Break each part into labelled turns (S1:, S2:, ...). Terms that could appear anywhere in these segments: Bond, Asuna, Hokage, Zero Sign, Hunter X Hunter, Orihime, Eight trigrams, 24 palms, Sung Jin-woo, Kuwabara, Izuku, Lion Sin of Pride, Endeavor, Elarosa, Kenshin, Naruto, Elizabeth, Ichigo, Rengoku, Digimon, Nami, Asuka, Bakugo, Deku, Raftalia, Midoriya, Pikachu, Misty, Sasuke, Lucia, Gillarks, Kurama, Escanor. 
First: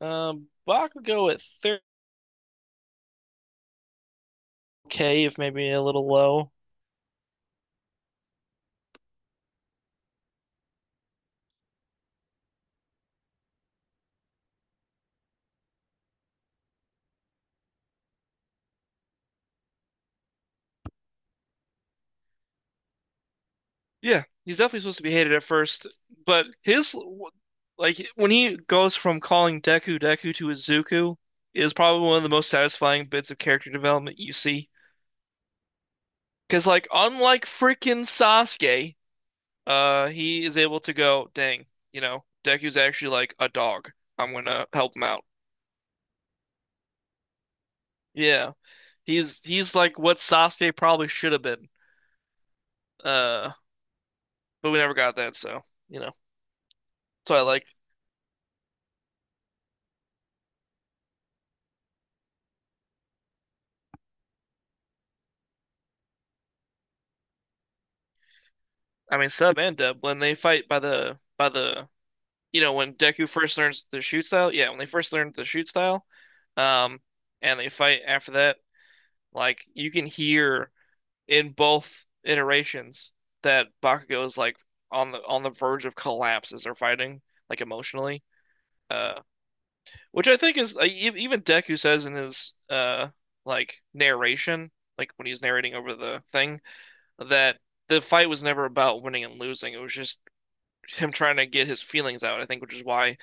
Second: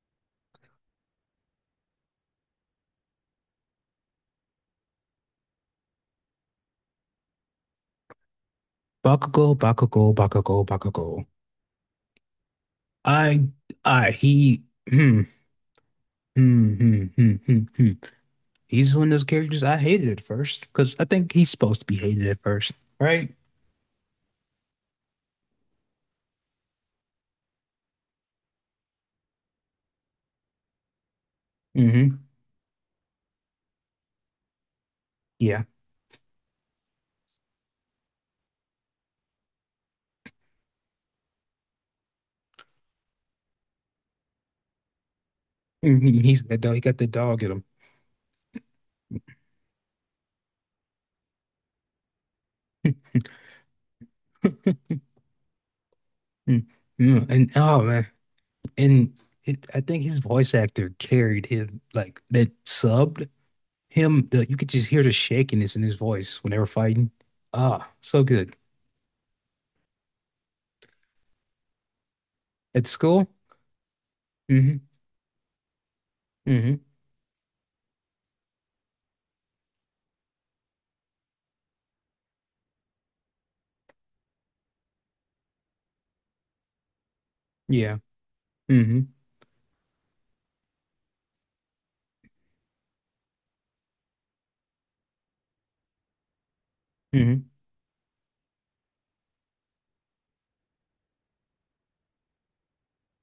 S1: Bach would go at 30K, if maybe a little low.
S2: Bakugo, Bakugo, Bakugo, Bakugo. I, I, he, hmm, hmm, hmm, hmm, hmm, hmm. He's one of those characters I hated at first because I think he's supposed to be hated at first, right?
S1: Yeah, he's definitely supposed to be hated at first, but his, like, when he goes from calling Deku Deku to Izuku is probably
S2: Mm-hmm.
S1: one of the most satisfying bits of character development you see.
S2: Yeah.
S1: Because like unlike freaking Sasuke, he is able to go, dang, you know, Deku's actually like a dog. I'm gonna help him out.
S2: Mhm. He's that dog. He got the dog in him.
S1: Yeah, he's like what Sasuke probably should have been. Uh, but we never got that, so you know.
S2: Mm-hmm.
S1: So I
S2: And
S1: like,
S2: oh man, and I think his voice actor carried him like that subbed him. You could just hear the shakiness in his voice when they were fighting. Ah, so good
S1: I mean, Sub and Dub when they fight by the by the, you know,
S2: at
S1: when
S2: school.
S1: Deku first learns the shoot style, yeah, when
S2: Mm-hmm.
S1: they first learned the shoot style,
S2: Mm-hmm.
S1: um, and they fight after that, like you can hear in both iterations that Bakugo is like on the verge of collapse as they're fighting, like
S2: Yeah.
S1: emotionally,
S2: Mhm.
S1: uh, which I think is like, even Deku says in his like narration, like when he's narrating over the thing,
S2: Hmm.
S1: that the fight was never about winning and losing. It was just him trying to get his feelings out, I think, which is why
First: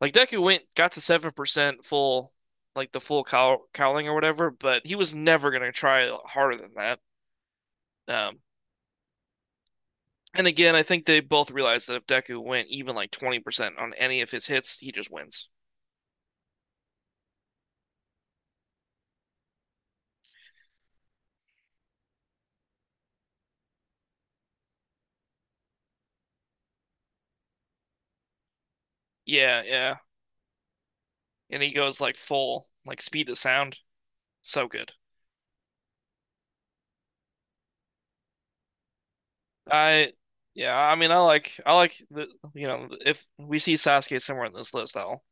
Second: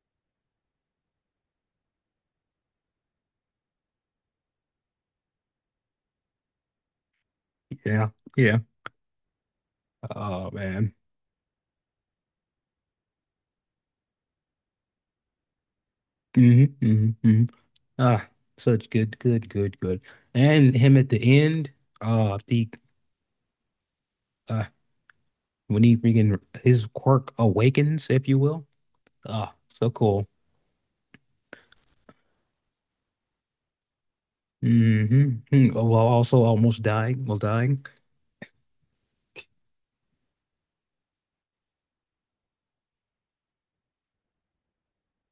S1: like Deku went got to 7% full, like the full cowling or whatever, but he was never going to try harder than that.
S2: Yeah.
S1: Um
S2: Yeah.
S1: and
S2: Oh
S1: again, I
S2: man.
S1: think they both realized that if Deku went even like 20% on any of his hits, he just wins.
S2: hmm hmm hmm Ah, such good, good, good, good. And him at the end, the uh, when he freaking his quirk awakens, if you will. Ah,
S1: Yeah,
S2: so
S1: yeah.
S2: cool.
S1: And he goes like full, like speed to sound. So good.
S2: Mm-hmm. Oh, well, also almost dying, almost dying.
S1: I Yeah, I mean I like the, you know, if we see Sasuke somewhere on this list, I'll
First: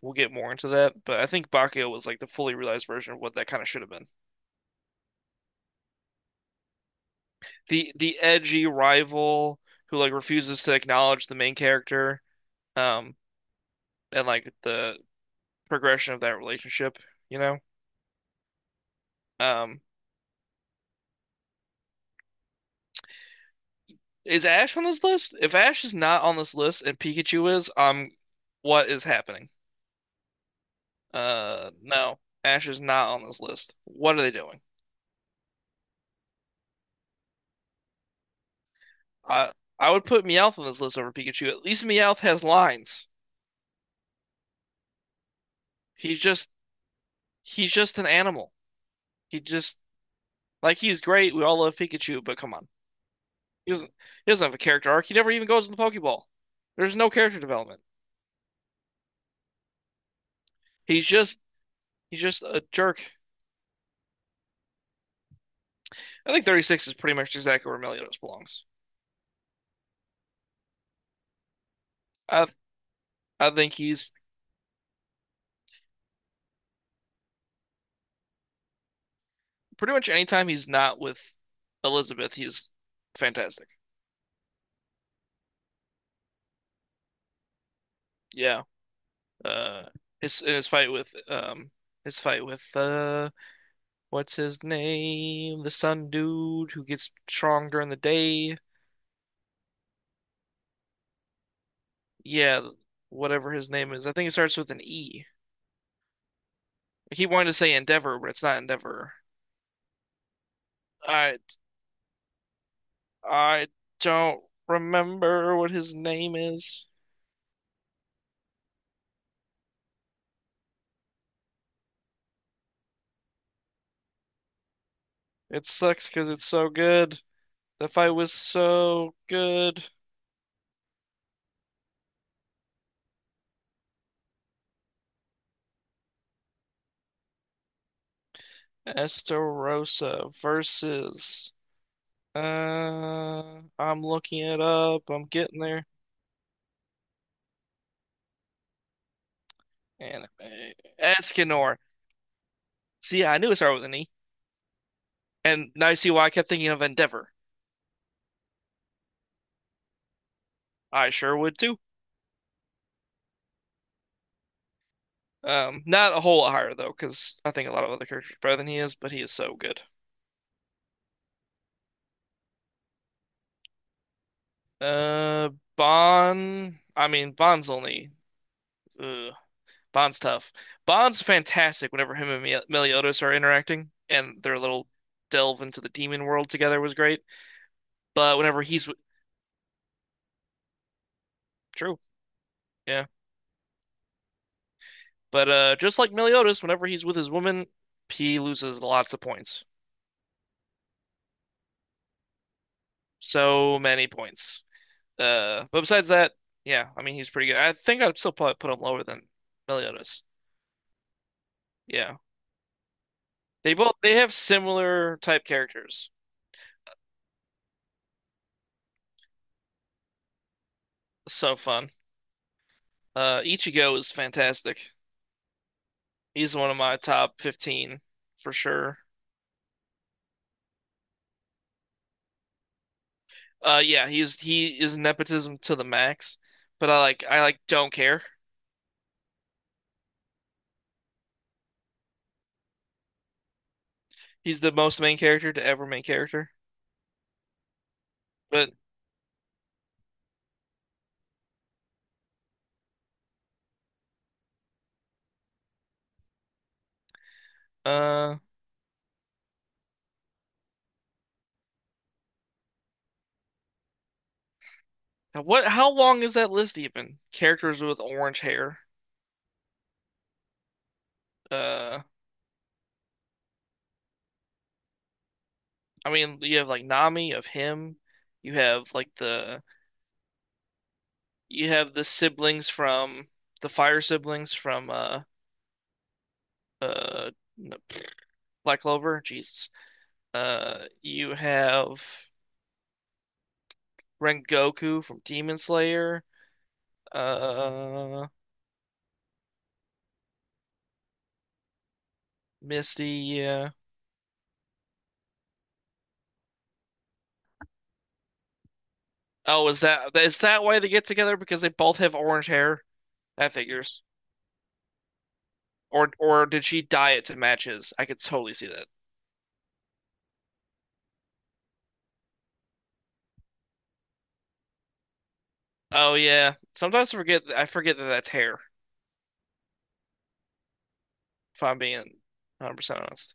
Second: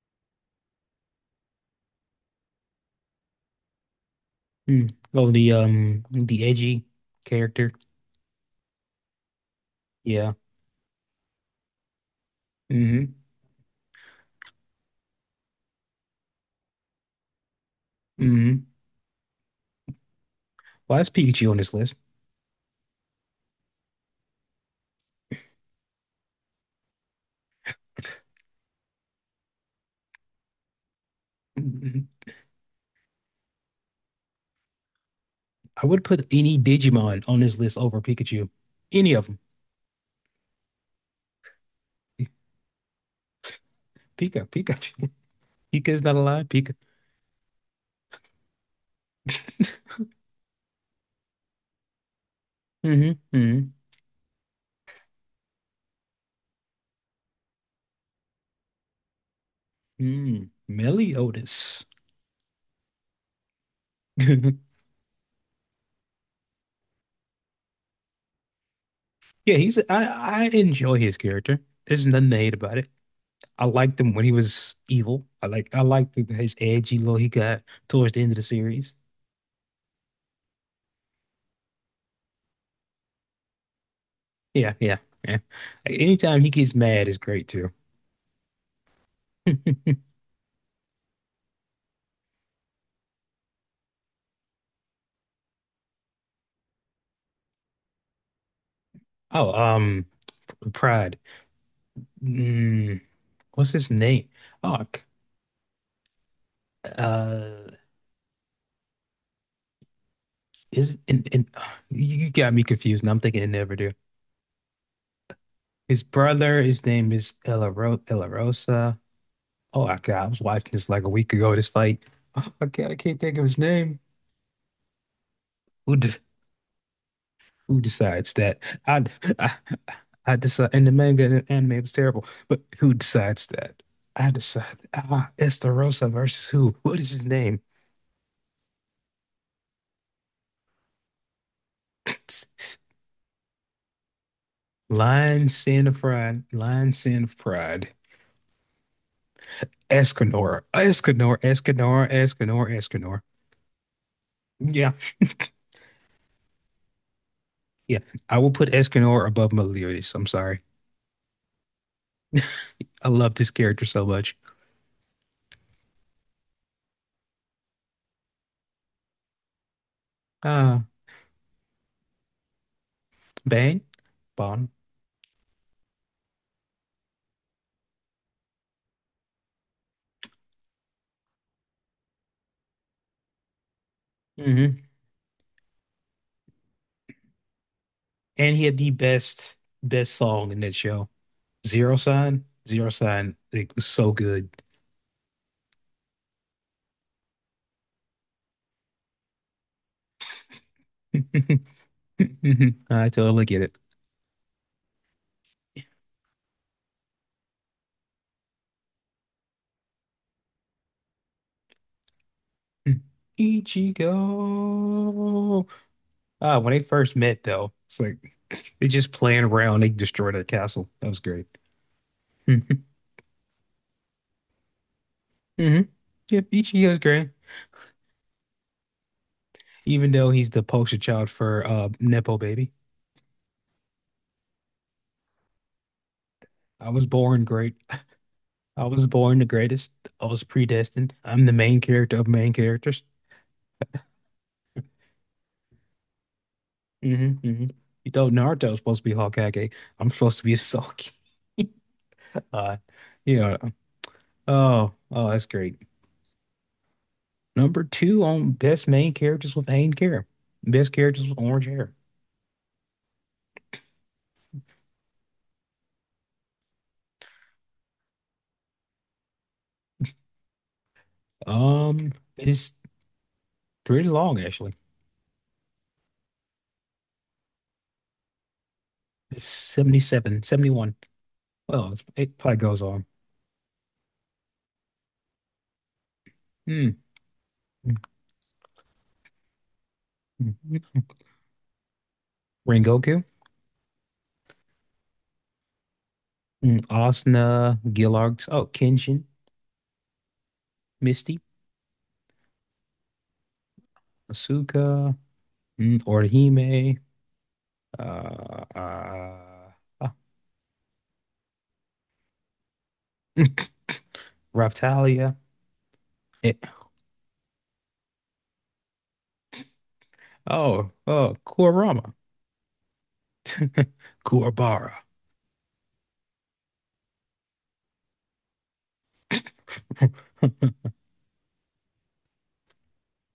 S1: we'll get more into that. But I think Bakugo was like the fully realized version of what that kind of should have been.
S2: Mm. Oh, the edgy character.
S1: The edgy rival who like
S2: Yeah.
S1: refuses to acknowledge the main character,
S2: hmm
S1: um, and like the progression of that relationship, you know?
S2: hmm
S1: Um,
S2: Well, that's Pikachu on this list.
S1: is Ash on this list? If Ash is not on this list and Pikachu is, what is happening?
S2: Mhm.
S1: No, Ash is not on this list. What are they doing?
S2: I would put any Digimon on this list over Pikachu. Any of them.
S1: I I would put Meowth on this list over Pikachu. At least Meowth has lines.
S2: Pika, Pika, Pika is not
S1: He's
S2: alive.
S1: just
S2: Pika.
S1: he's just an animal. He just like he's great. We all love Pikachu, but come on,
S2: hmm
S1: he
S2: hmm
S1: doesn't he doesn't have a character arc. He never even goes to the Pokeball. There's no character development.
S2: Mm.
S1: He's just
S2: Meliodas.
S1: he's just a jerk. I think 36 is pretty much exactly where Meliodas belongs.
S2: Yeah, he's. I enjoy his character. There's nothing to
S1: I
S2: hate about it.
S1: I
S2: I
S1: think
S2: liked
S1: he's
S2: him when he was evil. I like. I liked the- his edgy look he got towards the end of the series.
S1: pretty much anytime he's not with Elizabeth, he's fantastic.
S2: Yeah, yeah, yeah. Like, anytime he gets mad is great too.
S1: Yeah. Uh, his in his fight with what's his name? The sun dude who gets strong during the day.
S2: Oh, P- Pride.
S1: Yeah,
S2: Mm,
S1: whatever his
S2: what's his
S1: name is. I think
S2: name?
S1: it starts with an
S2: Oh,
S1: E. I keep wanting to
S2: uh,
S1: say Endeavor, but it's not Endeavor.
S2: is and
S1: I
S2: and you got me confused. And I'm thinking it
S1: I
S2: never do.
S1: don't remember what his
S2: His
S1: name
S2: brother, his
S1: is.
S2: name is Elarosa. Elarosa. Oh my, I was watching this like a week ago, this fight. Oh God, I can't think of his name.
S1: It
S2: Who de
S1: sucks because it's so good.
S2: who
S1: The fight
S2: decides
S1: was
S2: that? I
S1: so
S2: I,
S1: good.
S2: I decide in the manga and the anime it was terrible, but who decides that? I decide it's the Rosa versus who? What is his name?
S1: Esterosa versus. I'm looking it up. I'm
S2: Lion
S1: getting
S2: Sin
S1: there.
S2: of Pride. Lion Sin of Pride. Escanor.
S1: Anime.
S2: Escanor.
S1: Escanor.
S2: Escanor. Escanor. Escanor.
S1: See, I knew it started with an E.
S2: Yeah.
S1: And now you see why I kept thinking of Endeavor.
S2: Yeah. I will put Escanor above Meliodas. I'm sorry.
S1: I sure would too.
S2: I loved his character so much.
S1: Not a whole lot higher though, because I think a lot of other characters are better than he is, but he is so good.
S2: Uh, Bang, Bond.
S1: Uh, Bond. I mean, Bond's only. Ugh, Bond's tough. Bond's fantastic whenever him and Meliodas are interacting, and their
S2: hmm
S1: little delve into the demon world together was great. But
S2: And he had the best, best song in that show. Zero
S1: true,
S2: Sign, Zero
S1: yeah.
S2: Sign. It was so good.
S1: But just like Meliodas, whenever he's with his woman, he loses lots of points.
S2: I totally get it.
S1: So many points. But besides that, yeah, I mean he's pretty good. I think I'd still probably put him lower than Meliodas. Yeah, they both, they have similar type
S2: Ichigo.
S1: characters.
S2: Ah, when they first met, though, it's like they just playing around. They destroyed a castle. That was great.
S1: So fun. Ichigo is fantastic.
S2: Mm-hmm. Yep,
S1: He's one of my
S2: Ichigo's great.
S1: top 15 for sure.
S2: Even though he's the poster child for Nepo Baby.
S1: Yeah, he is nepotism to the max,
S2: I
S1: but I
S2: was
S1: like I
S2: born
S1: like
S2: great.
S1: don't care.
S2: I was born the greatest. I was predestined. I'm the main character of main characters.
S1: He's the most main character to ever main character.
S2: hmm hmm You thought Naruto
S1: But
S2: was supposed to be Hokage. I'm supposed to be a Sasuke. Uh, yeah. Oh, oh, that's great. Number two
S1: uh,
S2: on best main characters with Hayden hair. Best characters with orange hair.
S1: what? How long is that list even? Characters with orange hair. Uh.
S2: It's pretty long actually.
S1: I mean, you have like Nami of him. You have like
S2: It's
S1: the
S2: 77, 71.
S1: you
S2: Well,
S1: have
S2: it's,
S1: the
S2: it probably
S1: siblings
S2: goes on.
S1: from the fire siblings from
S2: Hmm.
S1: uh no,
S2: Mm,
S1: Black Clover. Jesus.
S2: mm, mm.
S1: You have
S2: Rengoku,
S1: Rengoku from Demon Slayer.
S2: Asuna,
S1: Uh,
S2: Gillarks, oh, Kenshin, Misty.
S1: Misty. Yeah.
S2: Asuka, Orihime, uh,
S1: Oh,
S2: uh,
S1: is
S2: uh,
S1: that is that why they get together? Because they both have orange hair? That figures.
S2: Raftalia.
S1: Or
S2: Eh,
S1: did she dye it to match his? I could totally see that.
S2: oh, oh, Kurama, Kuwabara.
S1: Oh yeah. Sometimes I forget that that's hair. If I'm being 100% honest.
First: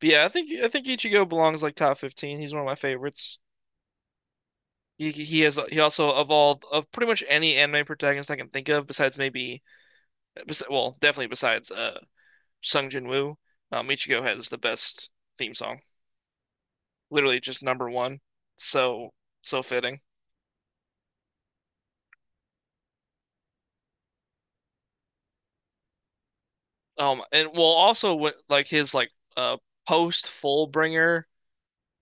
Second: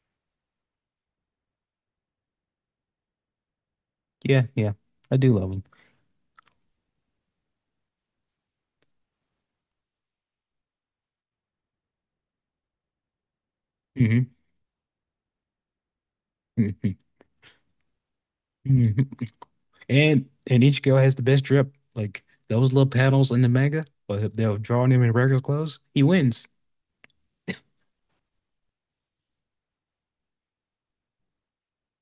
S1: But yeah, I think Ichigo belongs like top 15. He's one of my favorites.
S2: Yeah, yeah,
S1: He
S2: I do
S1: he has
S2: love
S1: he also of all of pretty much any anime protagonist I can think of besides maybe bes well, definitely besides Sung Jin-woo, Ichigo
S2: him.
S1: has the best theme song.
S2: Mm-hmm.
S1: Literally just number one.
S2: hmm hmm
S1: So so fitting.
S2: and each girl has the best drip. Like those little panels in the manga, but they'll draw him in regular clothes. He wins.
S1: And well also with like his uh post Fullbringer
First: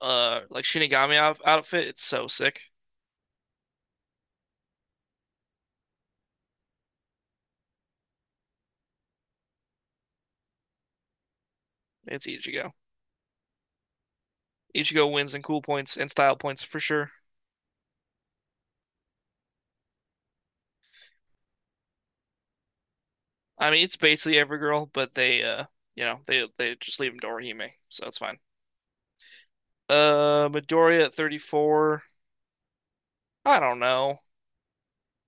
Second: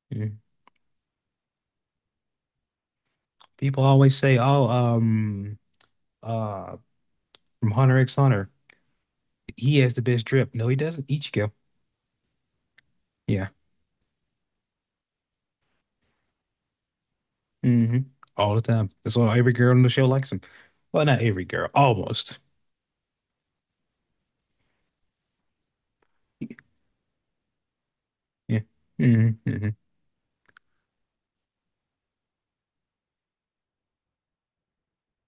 S2: Mhm.
S1: like Shinigami outfit, it's so sick.
S2: People always say, "Oh, uh, from Hunter X Hunter, he has the best drip." No, he doesn't. Ichigo.
S1: It's Ichigo.
S2: Yeah.
S1: Ichigo wins in cool points and style points for sure.
S2: hmm All the time. That's why every girl on the show likes him. Well, not every girl, almost.
S1: I mean, it's basically Evergirl, but you know, they just leave him to Orihime, so it's fine.
S2: Yeah. hmm hmm
S1: Midoriya at 34. I don't know.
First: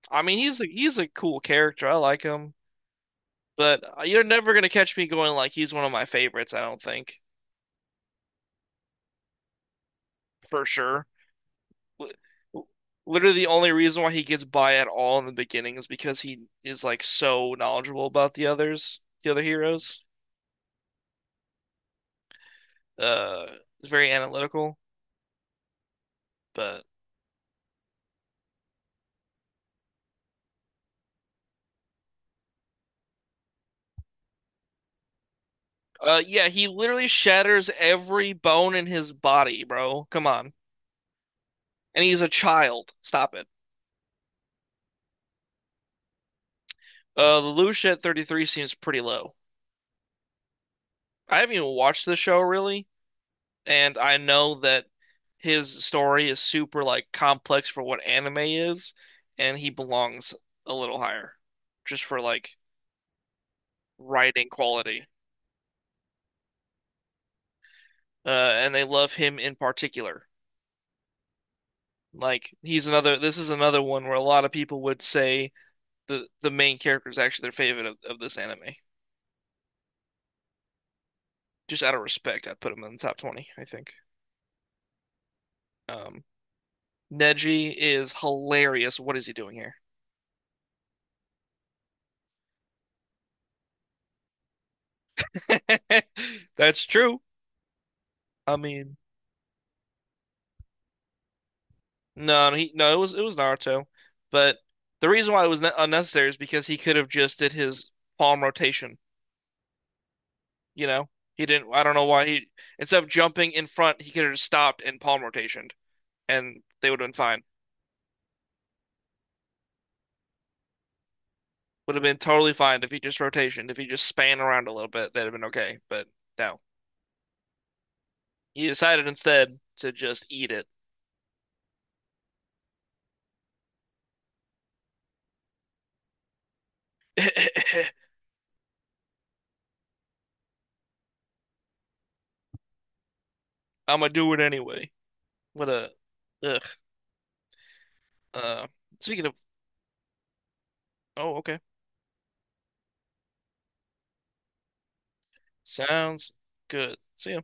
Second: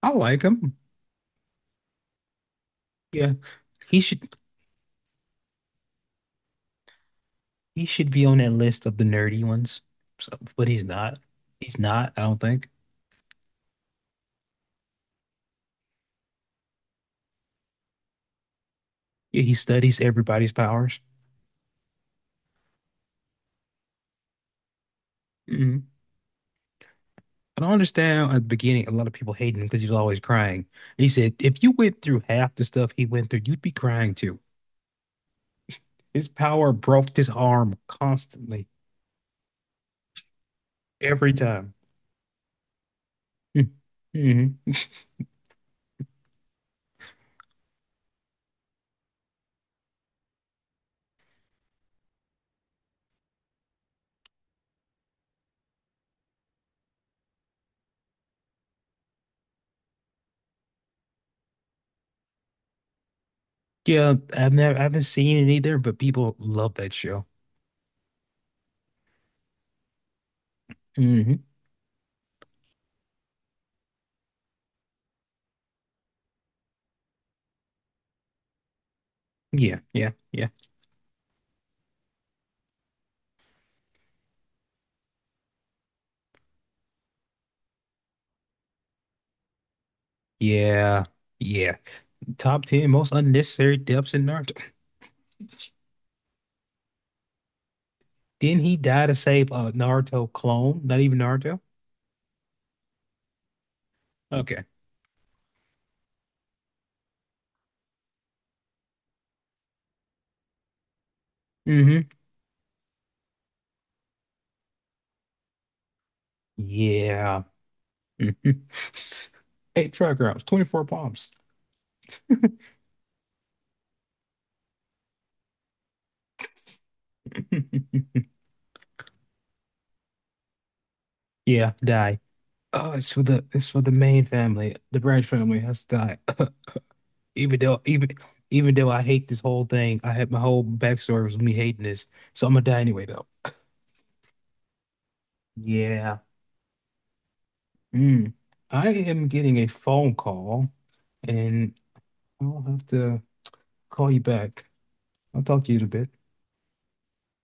S2: I
S1: I mean,
S2: like
S1: he's a
S2: him.
S1: he's a cool character. I like him,
S2: Yeah.
S1: but
S2: He should
S1: you're never gonna catch me going like he's one of my favorites. I don't think,
S2: he should be on that list of the nerdy ones. So,
S1: for
S2: but he's
S1: sure.
S2: not. He's not, I don't think.
S1: Literally, the only reason why he gets by at all in the beginning is because he is like so knowledgeable about the others, the
S2: Yeah,
S1: other
S2: he studies
S1: heroes.
S2: everybody's powers.
S1: Uh, it's very analytical,
S2: hmm
S1: but
S2: I don't understand at the beginning a lot of people hating him because he's always crying. He said, if you went through half the stuff he went through, you'd be crying too.
S1: uh,
S2: His
S1: yeah, he
S2: power
S1: literally
S2: broke his
S1: shatters
S2: arm
S1: every
S2: constantly,
S1: bone in his body, bro. Come on.
S2: every time.
S1: And he's a child. Stop it.
S2: Hmm.
S1: The Lucia at 33 seems pretty low. I haven't even watched the show really, and I know that his story is super like complex for what anime is, and he belongs a little higher just for like
S2: Yeah,
S1: writing
S2: I haven't
S1: quality.
S2: seen it either, but people love that show.
S1: And they love him in particular.
S2: Hmm.
S1: Like he's another, this is another one where a lot of people would say the main character is actually their favorite of this anime.
S2: Yeah, yeah, yeah,
S1: Just out of respect, I'd put him in the top 20, I think. Um, Neji is hilarious. What is he doing here?
S2: yeah, yeah. Top 10 most unnecessary deaths in Naruto.
S1: That's true. I
S2: Didn't he
S1: mean,
S2: die to save a Naruto clone? Not even Naruto?
S1: no, he no, it was Naruto, but
S2: Okay.
S1: the reason why it was unnecessary is because he could have just did his palm rotation, you know? He didn't I don't know
S2: Hmm.
S1: why he instead of jumping in front, he could have just stopped and palm rotationed and they would have been
S2: Yeah.
S1: fine.
S2: Mhm. Eight trigrams, 24 palms.
S1: Would have been totally fine if he just rotationed, if he just span around a little bit, that'd have been okay. But no, he decided instead to just eat it.
S2: Yeah, die. Oh, it's for the main family. The branch family has to die. even though even even though I hate this whole thing, I had my whole backstory was me hating this, so I'm gonna die anyway though.
S1: I'm gonna do it anyway. What a
S2: Yeah.
S1: ugh.
S2: Mm.
S1: Uh,
S2: I
S1: speaking
S2: am
S1: of,
S2: getting a phone call,
S1: oh, okay,
S2: and I'll have to call you back. I'll talk to you in a bit.
S1: sounds good. See ya.